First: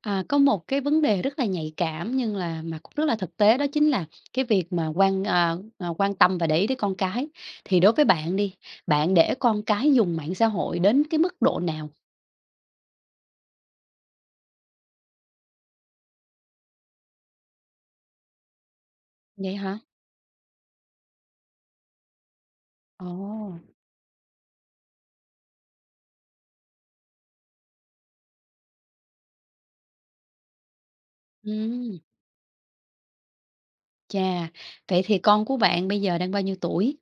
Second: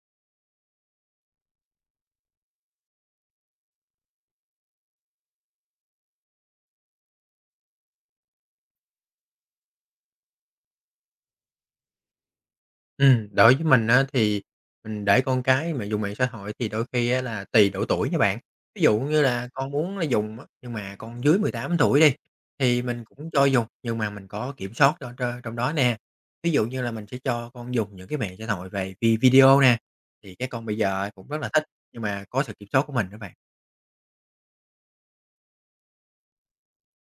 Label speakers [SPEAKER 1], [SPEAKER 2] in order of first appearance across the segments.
[SPEAKER 1] À, có một cái vấn đề rất là nhạy cảm nhưng là mà cũng rất là thực tế đó chính là cái việc mà quan tâm và để ý tới con cái. Thì đối với bạn đi, bạn để con cái dùng mạng xã hội đến cái mức độ nào
[SPEAKER 2] Đối với mình á, thì mình để con cái mà dùng mạng xã hội thì đôi khi á là tùy độ tuổi nha bạn. Ví dụ như là
[SPEAKER 1] vậy
[SPEAKER 2] con
[SPEAKER 1] hả?
[SPEAKER 2] muốn là dùng á, nhưng mà con dưới 18 tuổi đi, thì mình cũng cho
[SPEAKER 1] Ồ,
[SPEAKER 2] dùng, nhưng mà mình có kiểm soát trong đó nè. Ví dụ như là mình sẽ cho con dùng những cái mạng xã hội về video nè, thì cái con bây giờ cũng rất là thích,
[SPEAKER 1] ừm,
[SPEAKER 2] nhưng mà có sự kiểm soát của mình đó bạn.
[SPEAKER 1] chà, vậy thì con của bạn bây giờ đang bao nhiêu tuổi?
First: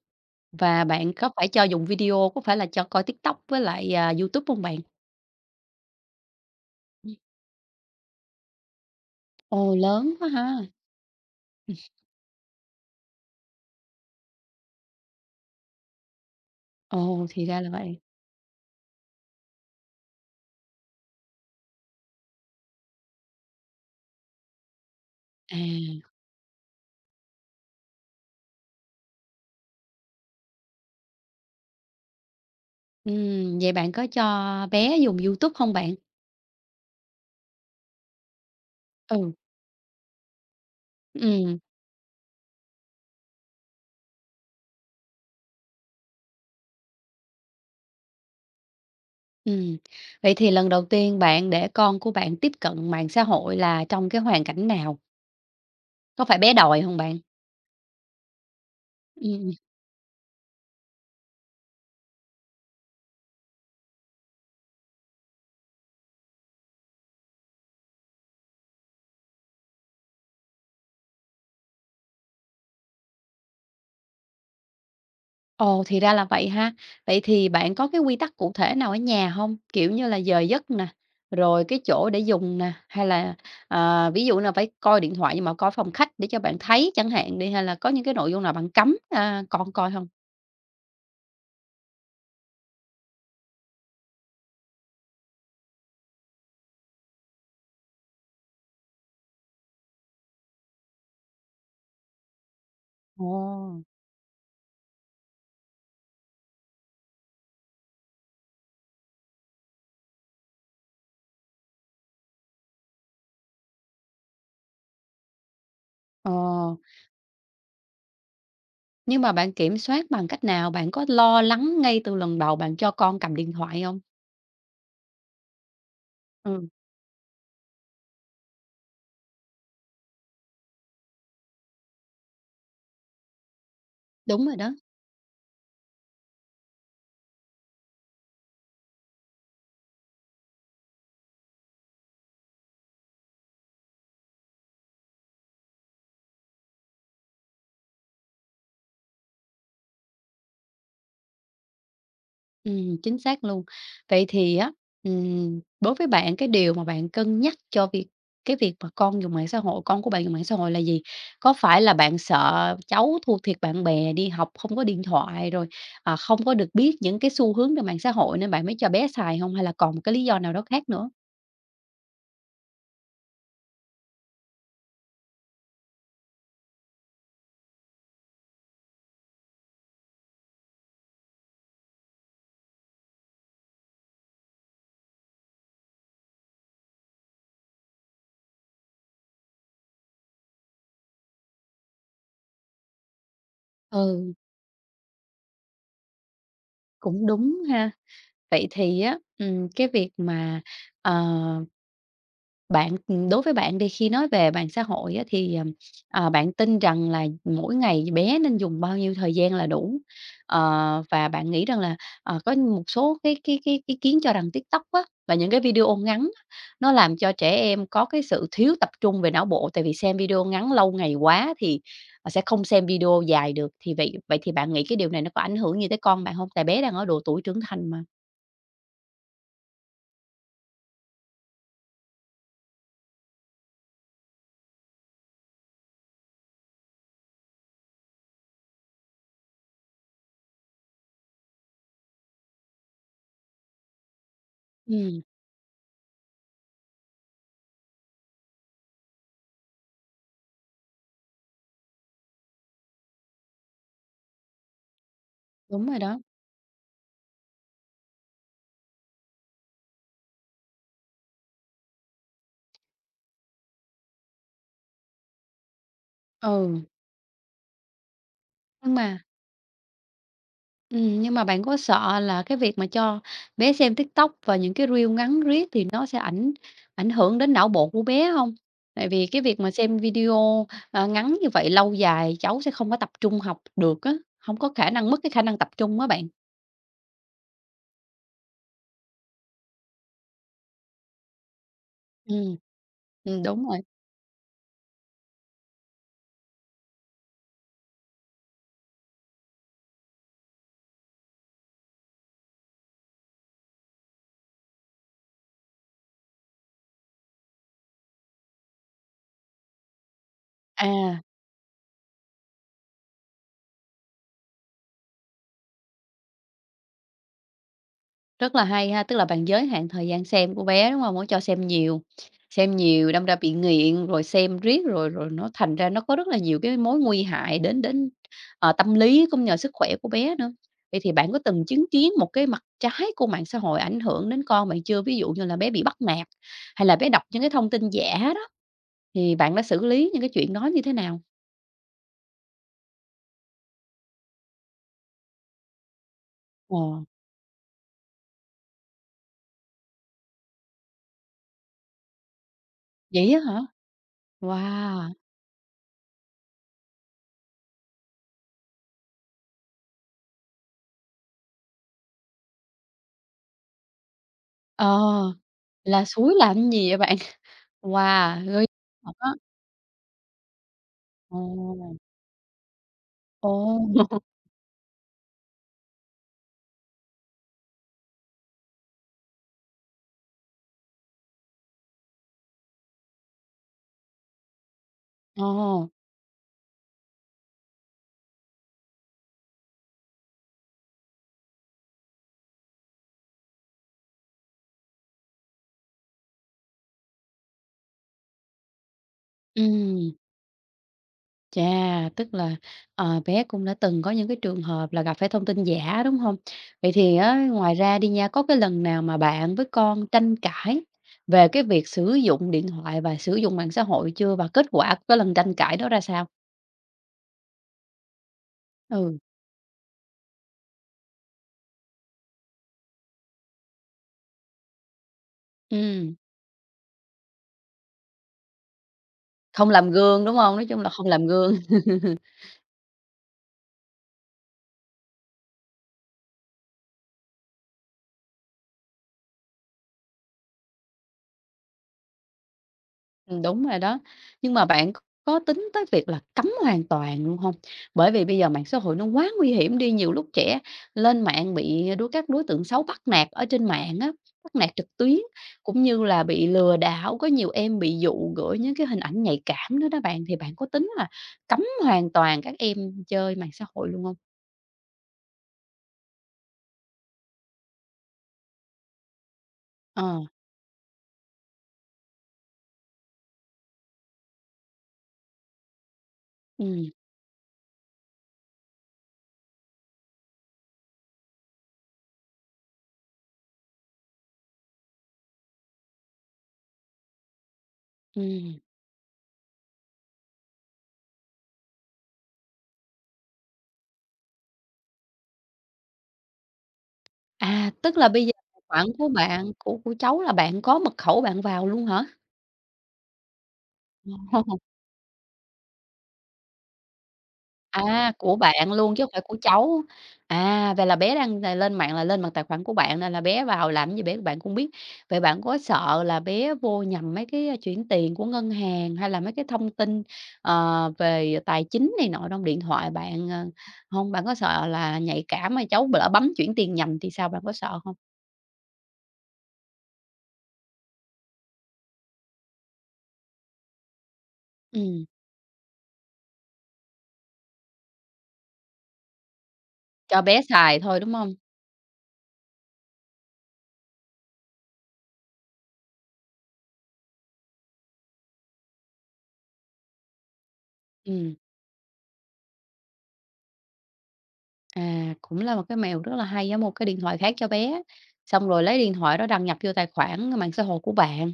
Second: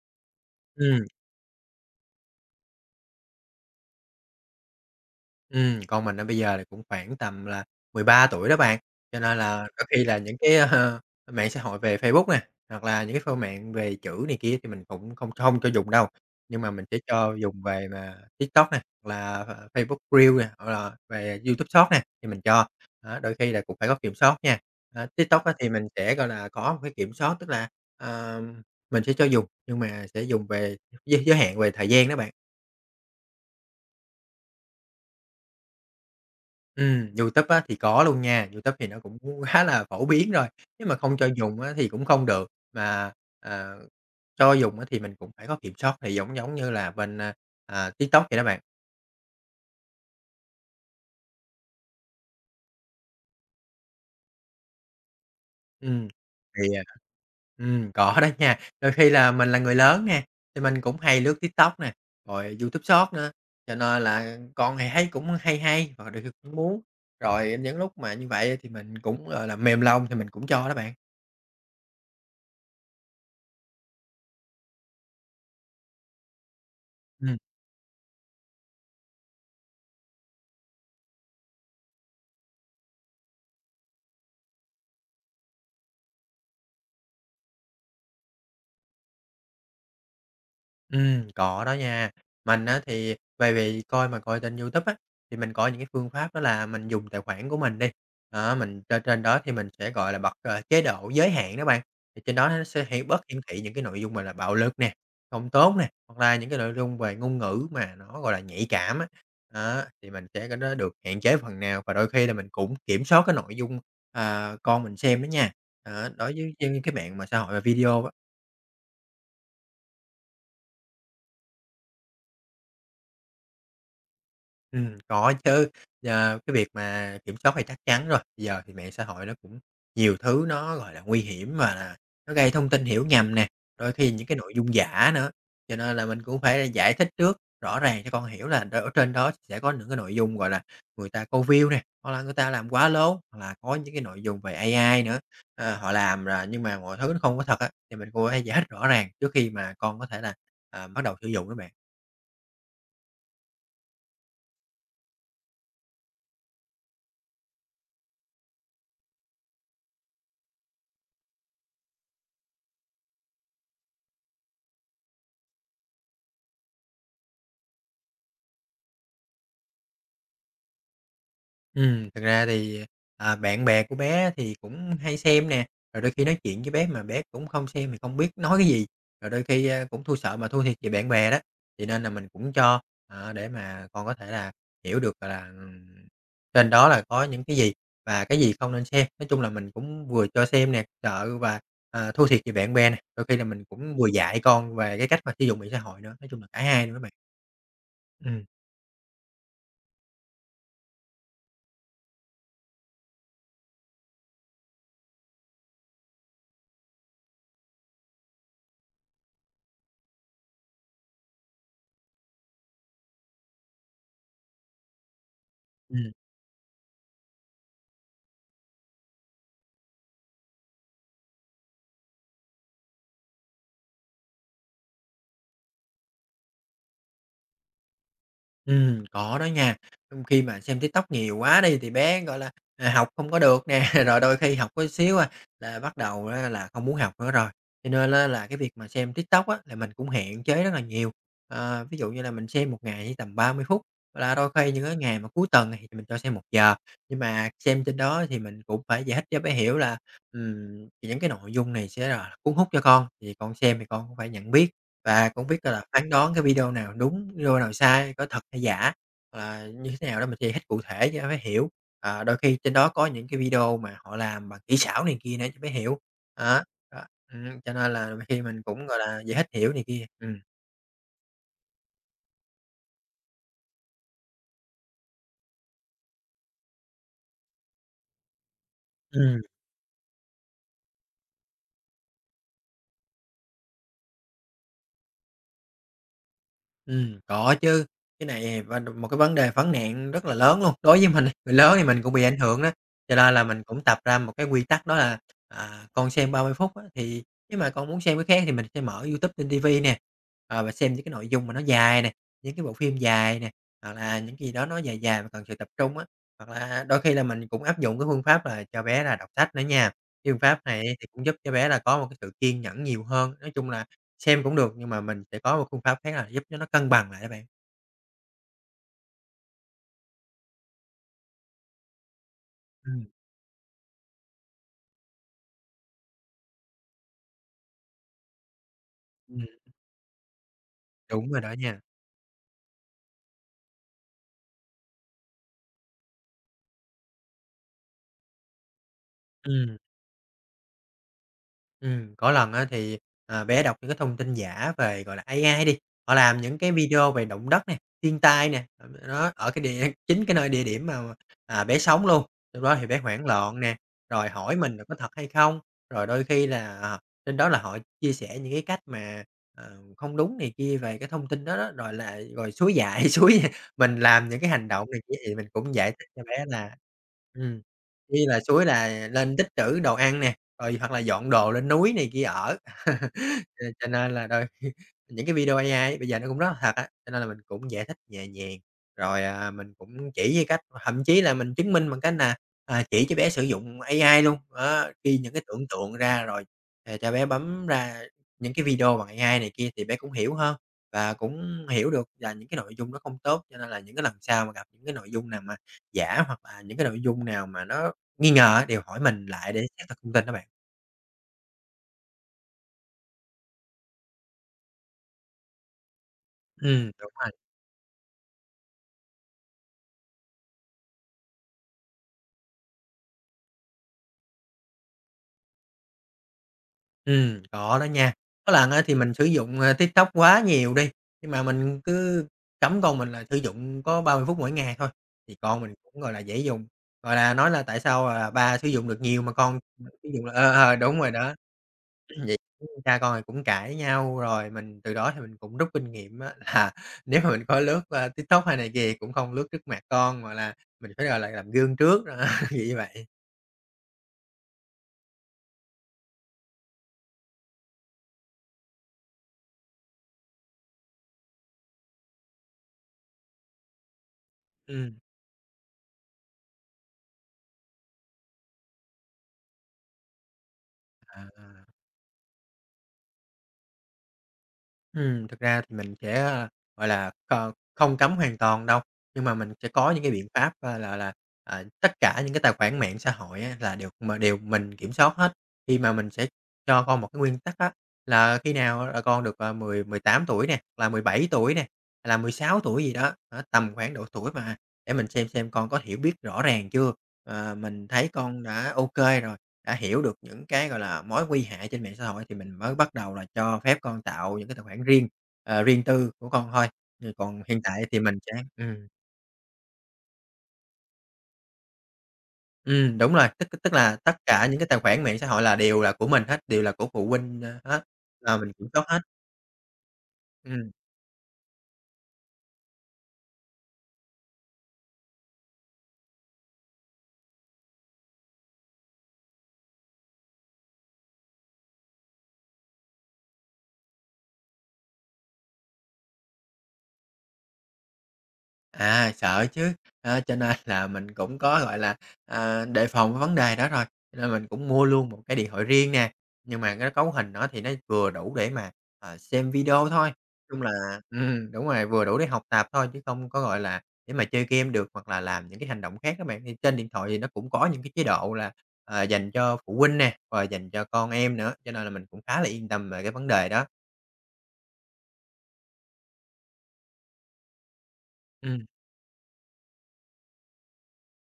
[SPEAKER 1] Và
[SPEAKER 2] Ừm.
[SPEAKER 1] bạn có phải cho dùng video, có phải là cho coi TikTok với lại YouTube không bạn?
[SPEAKER 2] Con mình á bây giờ là cũng
[SPEAKER 1] Ừm.
[SPEAKER 2] khoảng tầm là 13 tuổi đó bạn, cho nên là
[SPEAKER 1] Ồ,
[SPEAKER 2] đôi khi
[SPEAKER 1] lớn
[SPEAKER 2] là
[SPEAKER 1] quá
[SPEAKER 2] những cái,
[SPEAKER 1] ha.
[SPEAKER 2] mạng xã hội về Facebook nè, hoặc là những cái phô mạng về chữ này kia thì mình cũng không không cho dùng đâu, nhưng mà mình sẽ
[SPEAKER 1] Ồ,
[SPEAKER 2] cho
[SPEAKER 1] thì ra
[SPEAKER 2] dùng
[SPEAKER 1] là
[SPEAKER 2] về
[SPEAKER 1] vậy.
[SPEAKER 2] mà TikTok nè, hoặc là, Facebook Reels nè, hoặc là về YouTube Short nè, thì mình cho. Đó, đôi khi là cũng phải có kiểm soát nha. Ờ, TikTok á
[SPEAKER 1] À,
[SPEAKER 2] thì mình sẽ, gọi là, có một cái kiểm soát, tức là, ờ, mình sẽ cho dùng, nhưng mà sẽ dùng về giới giới hạn về thời gian đó bạn.
[SPEAKER 1] vậy bạn có cho bé dùng YouTube không bạn?
[SPEAKER 2] YouTube á thì có luôn nha, YouTube thì nó cũng
[SPEAKER 1] Ừ,
[SPEAKER 2] khá là phổ biến rồi, nếu mà không cho
[SPEAKER 1] ừ
[SPEAKER 2] dùng á thì cũng không được, mà, à, cho dùng á thì mình cũng phải có kiểm soát, thì giống giống như là bên, TikTok vậy đó bạn.
[SPEAKER 1] ừm. Vậy thì lần đầu tiên bạn để con của bạn tiếp cận mạng xã hội là trong cái hoàn cảnh nào?
[SPEAKER 2] Ừm,
[SPEAKER 1] Có phải bé
[SPEAKER 2] thì,
[SPEAKER 1] đòi
[SPEAKER 2] à
[SPEAKER 1] không bạn?
[SPEAKER 2] Có đó nha, đôi khi là mình
[SPEAKER 1] Ừm.
[SPEAKER 2] là người lớn nè, thì mình cũng hay lướt TikTok nè, rồi YouTube Short nữa, cho nên là con thì thấy cũng hay hay và đôi khi cũng muốn, rồi những lúc mà như vậy thì mình cũng, gọi là, mềm lòng thì mình cũng cho đó bạn.
[SPEAKER 1] Ồ, thì ra là vậy ha. Vậy
[SPEAKER 2] Ừm.
[SPEAKER 1] thì bạn có cái quy tắc cụ thể nào ở nhà không? Kiểu như là giờ giấc nè, rồi cái chỗ để dùng nè, hay là, ví dụ là phải coi điện thoại nhưng mà coi phòng khách để cho bạn thấy chẳng hạn đi, hay là có những cái nội dung nào bạn cấm, con coi không?
[SPEAKER 2] Có đó nha. Mình á thì về vì coi mà coi trên YouTube á, thì mình có những cái phương pháp đó là mình dùng tài khoản của mình đi, đó, mình trên trên đó thì mình sẽ, gọi là, bật, chế độ giới hạn đó bạn, thì trên đó nó sẽ bớt hiển thị những
[SPEAKER 1] Ồ,
[SPEAKER 2] cái nội dung mà là bạo lực nè, không tốt nè, hoặc là những cái nội dung về ngôn ngữ mà nó, gọi là, nhạy cảm á. Đó, thì mình sẽ cái đó được hạn chế phần nào và đôi khi là mình cũng kiểm soát cái nội dung, con mình xem đó nha, đó,
[SPEAKER 1] ờ.
[SPEAKER 2] đối với trên cái mạng mà xã hội và video á.
[SPEAKER 1] Nhưng mà bạn kiểm soát bằng cách nào? Bạn có lo lắng ngay từ lần đầu bạn cho con cầm điện thoại không?
[SPEAKER 2] Có chứ, cái
[SPEAKER 1] Ừ.
[SPEAKER 2] việc mà kiểm soát thì chắc chắn rồi. Giờ thì mạng xã hội nó cũng nhiều thứ nó, gọi là, nguy hiểm và là nó gây thông tin hiểu nhầm nè, đôi khi những cái
[SPEAKER 1] Đúng
[SPEAKER 2] nội
[SPEAKER 1] rồi đó,
[SPEAKER 2] dung giả nữa, cho nên là mình cũng phải giải thích trước rõ ràng cho con hiểu là ở trên đó sẽ có những cái nội dung, gọi là, người ta câu view nè, hoặc là người ta làm quá lố, hoặc là có những cái nội dung về AI nữa, họ làm là nhưng mà mọi thứ nó không có thật á, thì mình cũng phải giải thích rõ ràng trước khi mà con có thể là, bắt đầu sử dụng đó bạn.
[SPEAKER 1] chính xác luôn. Vậy thì á, đối với bạn cái điều mà bạn cân nhắc cho việc cái việc mà con dùng mạng xã hội con của bạn dùng mạng xã hội là gì? Có phải là bạn sợ cháu thua thiệt bạn bè đi học không có điện thoại, rồi, không có được biết những cái xu hướng trên mạng xã hội nên bạn mới cho bé xài không? Hay là còn một cái lý do nào đó khác nữa?
[SPEAKER 2] Thực ra thì, bạn bè của bé thì cũng hay xem nè, rồi đôi khi nói chuyện với bé mà bé cũng không xem thì không biết nói cái gì, rồi đôi khi, cũng thui sợ mà thua thiệt về bạn bè đó. Thì nên là mình cũng cho, để mà con có thể là hiểu được, là, trên đó là có những cái gì và cái gì không nên xem. Nói chung là mình cũng vừa cho xem nè, sợ và, thua thiệt về bạn bè nè, đôi khi là mình cũng vừa
[SPEAKER 1] Ừ,
[SPEAKER 2] dạy con về cái cách mà sử dụng mạng xã hội nữa, nói chung là cả hai luôn đó bạn.
[SPEAKER 1] cũng đúng ha.
[SPEAKER 2] Ừm.
[SPEAKER 1] Vậy thì á, cái việc mà, ờ, bạn đối với bạn đi, khi nói về mạng xã hội á thì, bạn tin rằng là mỗi ngày bé nên dùng bao nhiêu thời gian là đủ? Ờ, và bạn nghĩ rằng là, có một số cái ý kiến cho rằng TikTok á, và những cái video
[SPEAKER 2] Ừm.
[SPEAKER 1] ngắn á, nó làm cho trẻ em có cái sự thiếu tập trung về não bộ, tại vì xem video ngắn lâu ngày quá thì, sẽ không xem video dài được. Thì vậy vậy thì bạn nghĩ cái điều này nó có ảnh hưởng gì tới con bạn không? Tại bé đang ở độ tuổi trưởng thành mà.
[SPEAKER 2] Có đó nha. Khi mà xem TikTok nhiều quá đi thì bé, gọi là, học không có được nè, rồi đôi khi học có xíu à là bắt đầu á là không muốn học nữa rồi. Cho nên á là cái việc mà xem TikTok á là mình cũng hạn chế rất là nhiều. Ờ, ví dụ như là mình xem một ngày chỉ tầm 30 phút, hoặc là đôi khi những cái ngày
[SPEAKER 1] Ừm.
[SPEAKER 2] mà cuối tuần thì mình cho xem 1 giờ. Nhưng mà xem trên đó thì mình cũng phải giải thích cho bé hiểu là, những cái nội dung này sẽ là cuốn hút cho con, thì con xem thì con cũng phải nhận biết. Và cũng biết là
[SPEAKER 1] Đúng rồi
[SPEAKER 2] phán
[SPEAKER 1] đó.
[SPEAKER 2] đoán cái video nào đúng, video nào sai, có thật hay giả, là như thế nào đó mình sẽ hết cụ thể cho mới hiểu. Ờ, đôi khi trên đó có những cái video mà họ làm bằng kỹ xảo này kia nữa cho mới hiểu. Đó,
[SPEAKER 1] Ừ,
[SPEAKER 2] đó, cho nên là đôi khi mình cũng,
[SPEAKER 1] nhưng
[SPEAKER 2] gọi
[SPEAKER 1] mà
[SPEAKER 2] là, dễ hết hiểu này kia,
[SPEAKER 1] nhưng mà bạn có sợ là cái việc mà cho bé xem TikTok và những cái reel ngắn riết thì nó sẽ ảnh ảnh hưởng đến não bộ của bé không? Tại vì cái
[SPEAKER 2] ừm.
[SPEAKER 1] việc mà xem video, ngắn như vậy lâu dài cháu sẽ không có tập trung học được á, không có khả năng mất cái khả năng tập trung á bạn.
[SPEAKER 2] Có chứ, cái này và một cái vấn đề vấn nạn rất là lớn luôn. Đối với mình người lớn thì mình cũng bị ảnh
[SPEAKER 1] Ừ
[SPEAKER 2] hưởng đó, cho nên là mình
[SPEAKER 1] đúng rồi.
[SPEAKER 2] cũng tập ra một cái quy tắc đó là, con xem 30 phút á, thì nếu mà con muốn xem cái khác thì mình sẽ mở YouTube trên ti vi nè, và xem những cái nội dung mà nó dài nè, những cái bộ phim dài nè, hoặc là những cái gì đó nó dài dài mà cần sự tập trung á. Hoặc là đôi khi là mình cũng áp dụng cái phương pháp là cho bé là đọc sách nữa nha, cái phương pháp này thì
[SPEAKER 1] À.
[SPEAKER 2] cũng giúp cho bé là có một cái sự kiên nhẫn nhiều hơn. Nói chung là xem cũng được, nhưng mà mình sẽ có một phương pháp khác là giúp cho nó cân bằng lại đó bạn.
[SPEAKER 1] Rất là hay ha, tức là bạn giới hạn thời gian xem của bé, đúng không? Hổng cho xem
[SPEAKER 2] Ừm,
[SPEAKER 1] nhiều đâm ra bị nghiện, rồi xem riết rồi rồi nó thành ra nó có rất là nhiều cái mối nguy hại đến đến, tâm lý cũng
[SPEAKER 2] ừm.
[SPEAKER 1] như sức khỏe của bé nữa. Vậy thì
[SPEAKER 2] Đúng
[SPEAKER 1] bạn có
[SPEAKER 2] rồi đó
[SPEAKER 1] từng
[SPEAKER 2] nha.
[SPEAKER 1] chứng kiến một cái mặt trái của mạng xã hội ảnh hưởng đến con bạn chưa? Ví dụ như là bé bị bắt nạt, hay là bé đọc những cái thông tin giả đó, thì bạn đã
[SPEAKER 2] Ừm.
[SPEAKER 1] xử lý những cái chuyện đó như thế nào?
[SPEAKER 2] Có lần á thì, bé đọc những cái thông tin giả về, gọi là, AI đi, họ làm những cái
[SPEAKER 1] Ồ,
[SPEAKER 2] video về động đất nè, thiên tai nè, nó ở cái địa chính cái nơi địa điểm mà bé sống luôn. Lúc đó thì bé hoảng
[SPEAKER 1] vậy á hả?
[SPEAKER 2] loạn nè, rồi hỏi mình là có thật
[SPEAKER 1] Wow!
[SPEAKER 2] hay không, rồi đôi khi là, trên đó là họ chia sẻ những cái cách mà, không đúng này kia về cái thông tin đó đó, rồi là rồi suối dại, suối mình làm những cái hành
[SPEAKER 1] Ờ,
[SPEAKER 2] động này kia thì mình cũng giải
[SPEAKER 1] là
[SPEAKER 2] thích cho
[SPEAKER 1] suối
[SPEAKER 2] bé
[SPEAKER 1] làm
[SPEAKER 2] là
[SPEAKER 1] gì vậy bạn?
[SPEAKER 2] ừm, như là
[SPEAKER 1] Wow! Ghê.
[SPEAKER 2] suối là lên tích trữ đồ ăn nè. Rồi hoặc là dọn
[SPEAKER 1] Ồ,
[SPEAKER 2] đồ lên núi này kia ở. Cho
[SPEAKER 1] ồ,
[SPEAKER 2] cho nên là đôi khi những cái video AI bây giờ nó cũng rất là thật á, cho nên là mình cũng giải thích nhẹ nhàng, rồi, mình cũng chỉ với cách thậm chí là mình chứng minh bằng cách là, chỉ cho bé sử dụng AI luôn, đó, ghi những cái tưởng
[SPEAKER 1] ồ,
[SPEAKER 2] tượng ra rồi, cho bé bấm ra những cái video bằng AI này kia thì bé cũng hiểu hơn và cũng hiểu được là những cái nội dung nó không tốt. Cho nên là những cái lần sau mà gặp những cái nội dung nào mà giả hoặc là những cái nội dung nào mà nó nghi ngờ á, đều hỏi mình lại để xác thực
[SPEAKER 1] ừm,
[SPEAKER 2] thông tin đó bạn.
[SPEAKER 1] chà, tức là, bé cũng đã từng có những cái trường hợp là gặp phải thông tin giả, đúng không? Vậy
[SPEAKER 2] Đúng
[SPEAKER 1] thì
[SPEAKER 2] rồi.
[SPEAKER 1] á, ngoài ra đi nha, có cái lần nào mà bạn với con tranh cãi về cái việc sử dụng điện thoại và sử dụng mạng xã hội chưa? Và kết quả của cái lần tranh cãi đó ra sao?
[SPEAKER 2] Có đó nha. Có lần á thì mình
[SPEAKER 1] Ừ,
[SPEAKER 2] sử dụng, TikTok quá nhiều đi, nhưng mà mình cứ cấm con mình là sử dụng có 30 phút mỗi ngày thôi, thì con mình cũng, gọi
[SPEAKER 1] ừm,
[SPEAKER 2] là, dễ dùng, gọi là, nói là "Tại sao, ba sử dụng được nhiều mà con
[SPEAKER 1] không làm
[SPEAKER 2] sử
[SPEAKER 1] gương,
[SPEAKER 2] dụng là"
[SPEAKER 1] đúng không? Nói chung là
[SPEAKER 2] đúng
[SPEAKER 1] không
[SPEAKER 2] rồi
[SPEAKER 1] làm
[SPEAKER 2] đó.
[SPEAKER 1] gương.
[SPEAKER 2] Vậy cha con thì cũng cãi nhau, rồi mình từ đó thì mình cũng rút kinh nghiệm á là nếu mà mình có lướt, TikTok hay này kia cũng không lướt trước mặt con, mà là mình phải, gọi là, làm gương trước, đó, kiểu như vậy.
[SPEAKER 1] Đúng rồi đó. Nhưng mà bạn có tính tới việc là cấm hoàn toàn luôn không? Bởi vì bây giờ mạng xã hội nó quá nguy hiểm đi, nhiều lúc trẻ lên mạng bị các đối tượng xấu bắt nạt ở trên mạng á, bắt nạt trực
[SPEAKER 2] Ừm,
[SPEAKER 1] tuyến, cũng như là bị lừa đảo, có nhiều em bị dụ gửi những cái hình ảnh nhạy cảm nữa đó bạn. Thì bạn có tính là
[SPEAKER 2] à.
[SPEAKER 1] cấm hoàn toàn các em chơi mạng xã hội luôn không?
[SPEAKER 2] Thực ra thì mình sẽ, gọi là, co không cấm hoàn toàn đâu, nhưng mà mình sẽ có những cái
[SPEAKER 1] Ờ,
[SPEAKER 2] biện pháp, là, tất cả những cái tài khoản mạng xã hội á là đều mình kiểm soát hết. Khi mà mình sẽ cho
[SPEAKER 1] ừm,
[SPEAKER 2] con một cái nguyên tắc á, là khi nào là con được, 10 18 tuổi nè, là 17 tuổi nè, là 16 tuổi gì đó, đó, tầm khoảng độ tuổi mà để mình xem con có hiểu biết rõ ràng chưa, mình thấy con
[SPEAKER 1] ừm.
[SPEAKER 2] đã ok rồi đã hiểu được những cái, gọi là, mối nguy hại trên mạng xã hội thì mình mới bắt đầu là cho phép con tạo những cái tài khoản riêng, riêng tư của con thôi. Thì còn hiện
[SPEAKER 1] À,
[SPEAKER 2] tại
[SPEAKER 1] tức
[SPEAKER 2] thì
[SPEAKER 1] là
[SPEAKER 2] mình
[SPEAKER 1] bây giờ
[SPEAKER 2] sẽ
[SPEAKER 1] tài khoản của cháu là bạn có mật khẩu bạn vào luôn hả?
[SPEAKER 2] đúng rồi, tức tức là tất cả những cái tài khoản mạng xã hội là đều là của mình hết, đều là của phụ huynh, hết,
[SPEAKER 1] À, của
[SPEAKER 2] là mình kiểm
[SPEAKER 1] bạn
[SPEAKER 2] soát
[SPEAKER 1] luôn
[SPEAKER 2] hết.
[SPEAKER 1] chứ không phải của cháu.
[SPEAKER 2] Ừm.
[SPEAKER 1] À, vậy là bé đang là lên mạng là lên bằng tài khoản của bạn nên là bé vào làm gì bé bạn cũng biết. Vậy bạn có sợ là bé vô nhầm mấy cái, chuyển tiền của ngân hàng hay là mấy cái thông tin, về tài chính này nọ trong điện thoại bạn, hông? Bạn có sợ là nhạy cảm mà cháu lỡ bấm chuyển tiền nhầm thì sao, bạn có sợ không?
[SPEAKER 2] À, sợ chứ, cho nên là mình cũng có, gọi là, đề phòng cái vấn đề đó rồi, cho nên mình cũng mua
[SPEAKER 1] Ừm,
[SPEAKER 2] luôn một cái điện thoại riêng nè, nhưng mà cái cấu hình nó thì nó vừa đủ để mà, xem video thôi.
[SPEAKER 1] cho bé
[SPEAKER 2] Chung là
[SPEAKER 1] xài thôi, đúng không?
[SPEAKER 2] đúng rồi, vừa đủ để học tập thôi chứ không có, gọi là, để mà chơi game được hoặc là làm những cái hành động khác á bạn. Thì trên điện thoại thì nó cũng có những cái chế độ là, dành cho phụ huynh nè, rồi dành cho con
[SPEAKER 1] Ừm.
[SPEAKER 2] em nữa, cho nên là mình cũng khá là yên tâm về cái vấn đề đó.
[SPEAKER 1] À, cũng là một cái mẹo rất là hay, giống một cái điện thoại khác cho bé, xong rồi
[SPEAKER 2] Ừm.
[SPEAKER 1] lấy điện thoại đó đăng nhập vô tài khoản mạng xã hội của bạn,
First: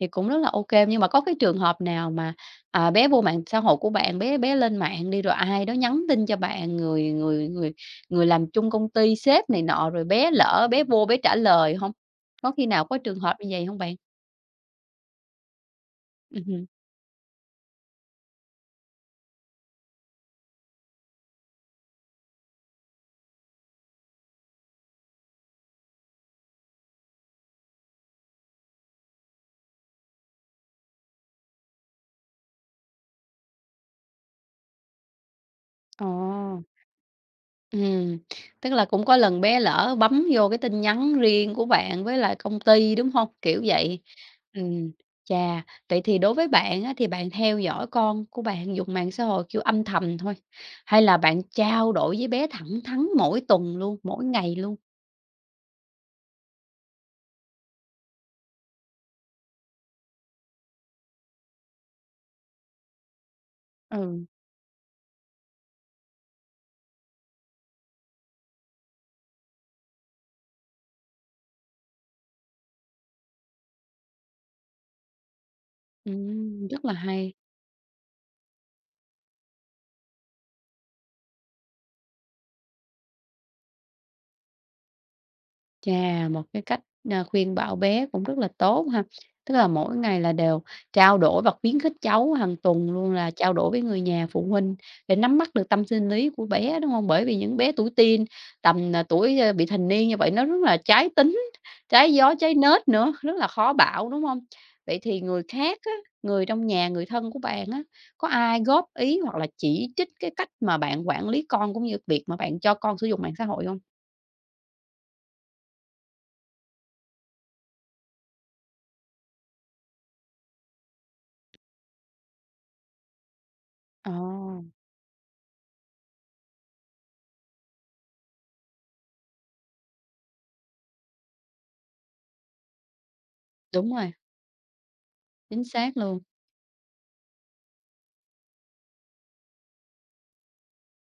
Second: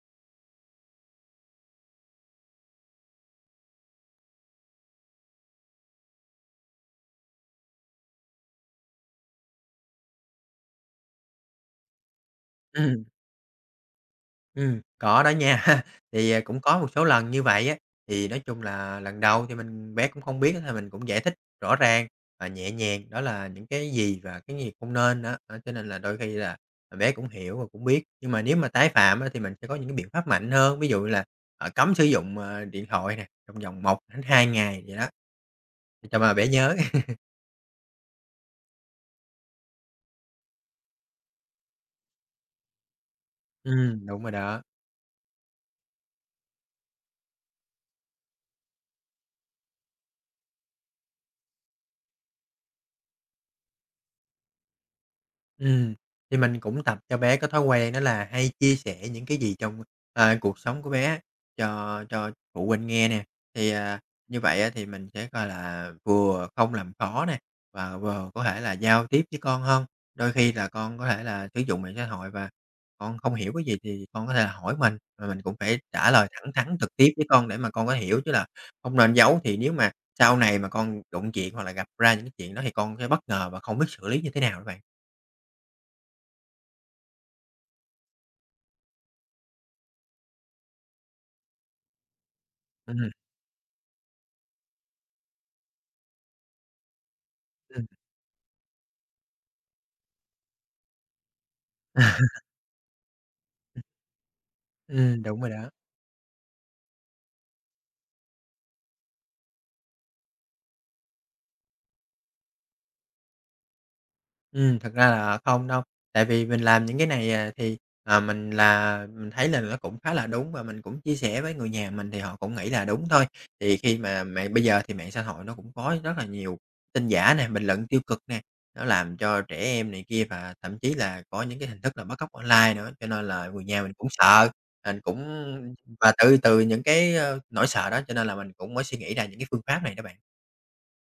[SPEAKER 1] thì cũng rất là ok. Nhưng mà có cái trường hợp nào mà, bé vô mạng xã hội của bạn, bé bé lên mạng đi, rồi ai đó nhắn tin cho bạn, người người người người làm chung công ty, sếp này nọ, rồi bé lỡ bé vô bé trả lời không? Có khi nào có
[SPEAKER 2] Ừm.
[SPEAKER 1] trường hợp như vậy không bạn?
[SPEAKER 2] Có đó nha. Thì, cũng có một số lần như vậy á, thì nói chung là lần đầu thì mình bé cũng không biết thì mình cũng giải thích rõ ràng và nhẹ nhàng đó là những cái gì và cái gì không nên đó. Đó, cho nên là đôi khi là, bé cũng hiểu và cũng biết. Nhưng mà nếu mà tái phạm á, thì mình sẽ có những cái biện pháp mạnh hơn, ví dụ là, cấm sử dụng, điện thoại nè, trong vòng 1 đến 2 ngày vậy đó,
[SPEAKER 1] Ồ.
[SPEAKER 2] để cho mà bé nhớ.
[SPEAKER 1] Ừm, tức là cũng có lần bé lỡ bấm vô cái tin nhắn riêng của bạn với lại công ty, đúng không? Kiểu vậy.
[SPEAKER 2] Đúng rồi đó.
[SPEAKER 1] Ừm, chà, vậy thì đối với bạn á, thì bạn theo dõi con của bạn dùng mạng xã hội, kiểu, âm thầm thôi, hay là bạn trao đổi với bé thẳng thắn mỗi tuần luôn, mỗi ngày luôn?
[SPEAKER 2] Ừm, thì mình cũng tập cho bé có thói quen đó là hay chia sẻ những cái gì trong, cuộc sống của bé cho phụ huynh nghe nè. Thì,
[SPEAKER 1] Ừ,
[SPEAKER 2] như vậy á thì mình sẽ coi là vừa không làm khó nè, và vừa có thể là giao tiếp với con hơn. Đôi khi là con có thể là sử dụng mạng xã hội và con không hiểu cái gì thì con có thể là hỏi mình, và mình cũng phải trả lời thẳng thắn
[SPEAKER 1] rất là
[SPEAKER 2] trực tiếp với
[SPEAKER 1] hay.
[SPEAKER 2] con để mà con có hiểu, chứ là không nên giấu. Thì nếu mà sau này mà con đụng chuyện hoặc là gặp ra những cái chuyện đó thì con sẽ bất ngờ và không biết xử lý như thế nào đó bạn.
[SPEAKER 1] Chà, một cái cách, khuyên bảo bé cũng rất là tốt ha. Tức là mỗi ngày là đều trao đổi và khuyến khích cháu hàng tuần
[SPEAKER 2] Ừm.
[SPEAKER 1] luôn là trao đổi với người nhà, phụ huynh để nắm bắt được tâm sinh lý của bé, đúng không? Bởi vì những bé
[SPEAKER 2] Ừm.
[SPEAKER 1] tuổi teen, tầm, tuổi, bị thành niên như vậy nó rất là trái tính, trái gió, trái nết nữa, rất là khó bảo, đúng không? Vậy thì
[SPEAKER 2] Đúng
[SPEAKER 1] người
[SPEAKER 2] rồi đó.
[SPEAKER 1] khác á, người trong nhà, người thân của bạn á, có ai góp ý hoặc là chỉ trích cái cách mà bạn quản lý con cũng như việc mà bạn cho con sử dụng mạng xã hội không?
[SPEAKER 2] Thật ra là không đâu, tại vì mình làm những cái này, thì, mình thấy là nó cũng khá là đúng và mình cũng chia sẻ với người nhà mình thì họ cũng nghĩ là đúng thôi. Thì khi
[SPEAKER 1] Ờ,
[SPEAKER 2] mà mạng bây giờ thì mạng xã hội nó cũng có rất là nhiều tin giả nè, bình luận tiêu cực nè, nó làm cho trẻ em này kia và thậm chí là có những cái hình thức là bắt cóc online nữa, cho nên là người nhà
[SPEAKER 1] đúng
[SPEAKER 2] mình cũng
[SPEAKER 1] rồi.
[SPEAKER 2] sợ, mình cũng
[SPEAKER 1] Chính xác
[SPEAKER 2] và
[SPEAKER 1] luôn.
[SPEAKER 2] từ từ những cái, nỗi sợ đó cho nên là mình cũng mới suy nghĩ ra những cái phương pháp này đó bạn.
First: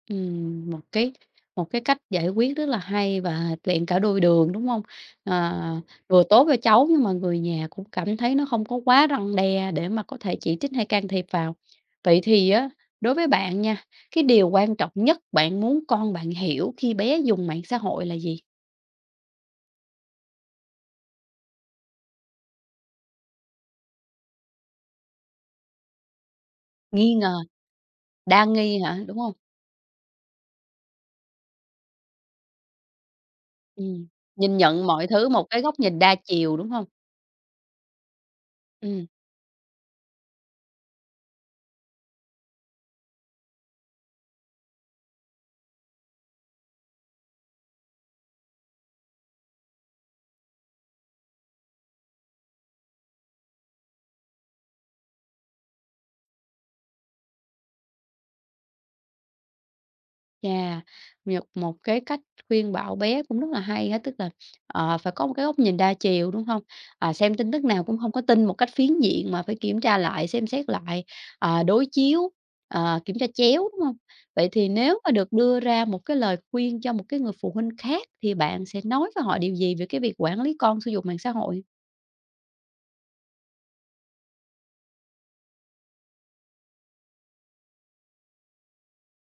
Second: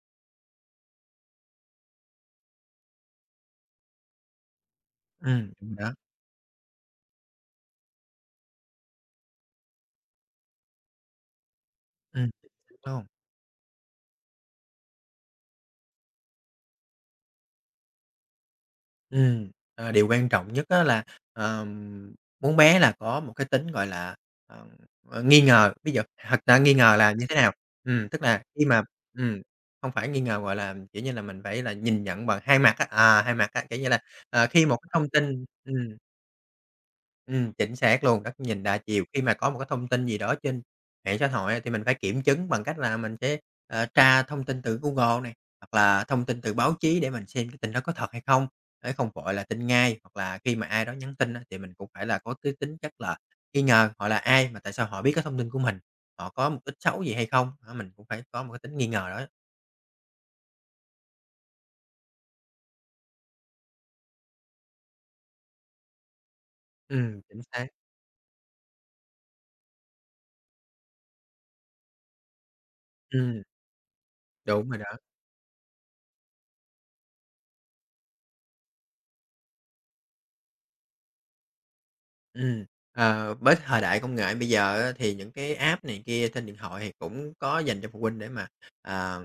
[SPEAKER 1] Ừm, một cái một cái cách giải quyết rất là hay và tiện cả đôi đường, đúng không? Ờ,
[SPEAKER 2] Đúng rồi đó.
[SPEAKER 1] vừa tốt cho cháu nhưng mà người nhà cũng cảm thấy nó không có quá răn đe để mà có thể chỉ trích hay can thiệp vào. Vậy
[SPEAKER 2] Ừm,
[SPEAKER 1] thì á, đối với bạn nha, cái điều quan trọng nhất bạn muốn con bạn hiểu khi bé dùng mạng xã hội là gì?
[SPEAKER 2] Điều quan trọng nhất á là, ờm, muốn bé là có một cái tính, gọi là, ờ, nghi ngờ. Ví dụ thật ra nghi ngờ là
[SPEAKER 1] Nghi
[SPEAKER 2] như
[SPEAKER 1] ngờ,
[SPEAKER 2] thế nào? Tức là
[SPEAKER 1] đa
[SPEAKER 2] khi
[SPEAKER 1] nghi
[SPEAKER 2] mà
[SPEAKER 1] hả, đúng không?
[SPEAKER 2] ừm, không phải nghi ngờ, gọi là, kiểu như là, mình phải là nhìn nhận bằng hai mặt á, hai mặt á, kiểu như là,
[SPEAKER 1] Ừm, nhìn
[SPEAKER 2] khi một
[SPEAKER 1] nhận
[SPEAKER 2] cái
[SPEAKER 1] mọi
[SPEAKER 2] thông
[SPEAKER 1] thứ một
[SPEAKER 2] tin
[SPEAKER 1] cái
[SPEAKER 2] ừm.
[SPEAKER 1] góc nhìn đa chiều, đúng không?
[SPEAKER 2] Chính xác luôn, rất nhìn đa chiều.
[SPEAKER 1] Ừm.
[SPEAKER 2] Khi mà có một cái thông tin gì đó trên mạng xã hội á, thì mình phải kiểm chứng bằng cách là mình sẽ, tra thông tin từ Google này, hoặc là thông tin từ báo chí để mình xem cái tin đó có thật hay không, để không vội là tin ngay. Hoặc là khi mà ai đó nhắn tin á, thì mình cũng phải là có cái tính chất là nghi ngờ họ là ai, mà tại sao họ biết cái thông tin của mình, họ có mục đích xấu gì hay không? Đó, mình cũng phải có một cái tính nghi ngờ đó.
[SPEAKER 1] Chà, nhật một cái cách khuyên bảo bé cũng rất là hay á, tức là, phải có một cái góc nhìn đa chiều, đúng không? À, xem
[SPEAKER 2] Chính
[SPEAKER 1] tin tức
[SPEAKER 2] xác.
[SPEAKER 1] nào cũng không có tin một cách phiến diện mà phải kiểm tra lại, xem xét lại, đối chiếu, kiểm tra
[SPEAKER 2] Ừm,
[SPEAKER 1] chéo, đúng không? Vậy thì
[SPEAKER 2] đúng rồi đó.
[SPEAKER 1] nếu mà được đưa ra một cái lời khuyên cho một cái người phụ huynh khác thì bạn sẽ nói với họ điều gì về cái việc quản lý con sử dụng mạng xã hội?
[SPEAKER 2] Ừm, với thời đại công nghệ bây giờ á, thì những cái app này kia trên điện thoại thì cũng có dành cho phụ huynh để mà, à,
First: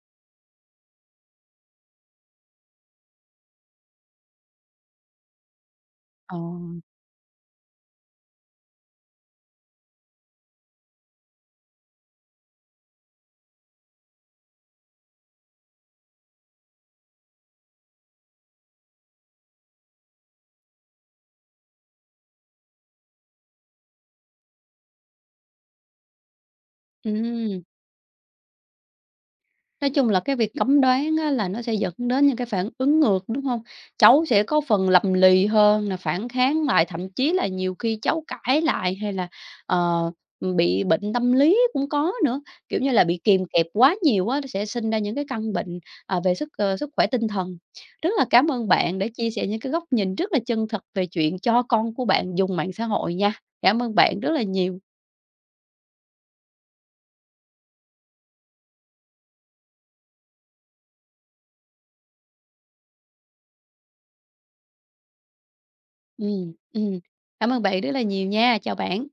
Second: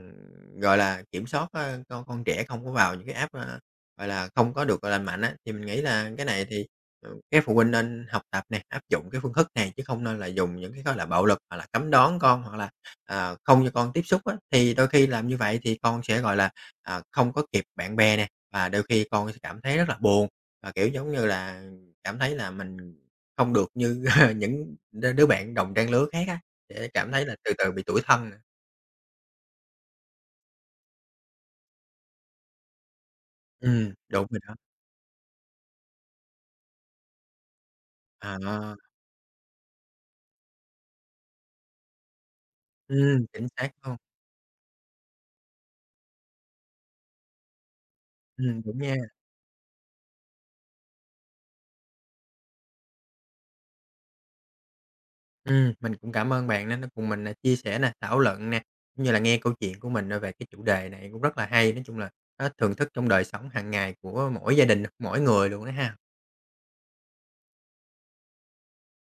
[SPEAKER 2] gọi là, kiểm soát, con trẻ không có vào những cái app, gọi là, không có được, lành mạnh á, thì mình nghĩ là cái
[SPEAKER 1] Ờ,
[SPEAKER 2] này thì, các phụ huynh nên học tập này áp dụng cái phương thức này chứ không nên là dùng những cái, gọi là, bạo lực hoặc là cấm đón con hoặc là, không cho con tiếp xúc á. Thì đôi khi làm như vậy thì con sẽ, gọi là, không có kịp bạn bè nè, và đôi khi con sẽ cảm thấy rất là buồn và, kiểu, giống như là, cảm thấy là mình không được như những đứa bạn đồng trang lứa khác á, sẽ cảm thấy là từ
[SPEAKER 1] ừm.
[SPEAKER 2] từ bị tủi thân nè.
[SPEAKER 1] Nói chung là cái việc cấm đoán á là nó sẽ dẫn đến những cái phản ứng ngược, đúng không? Cháu
[SPEAKER 2] Đúng rồi
[SPEAKER 1] sẽ
[SPEAKER 2] đó.
[SPEAKER 1] có phần lầm lì hơn là phản kháng lại, thậm chí là nhiều khi cháu cãi
[SPEAKER 2] À,
[SPEAKER 1] lại hay là, ờ, bị bệnh tâm lý cũng có nữa, kiểu như là, bị kìm
[SPEAKER 2] chính
[SPEAKER 1] kẹp
[SPEAKER 2] xác
[SPEAKER 1] quá
[SPEAKER 2] luôn.
[SPEAKER 1] nhiều á, sẽ sinh ra những cái căn bệnh, về sức khỏe tinh thần. Rất là cảm ơn
[SPEAKER 2] Đúng nha.
[SPEAKER 1] bạn đã chia sẻ những cái góc nhìn rất là chân thật về chuyện cho con của bạn dùng mạng xã hội nha. Cảm ơn bạn rất là nhiều.
[SPEAKER 2] Mình cũng cảm ơn bạn đã cùng mình, chia sẻ nè, thảo luận nè, cũng như là nghe câu chuyện của mình, về cái chủ đề này cũng rất là hay. Nói chung là nó thưởng thức trong đời sống hàng ngày của mỗi gia đình, mỗi người luôn đó ha.
[SPEAKER 1] Ừm, ừm, cảm ơn bạn rất là nhiều nha. Chào bạn.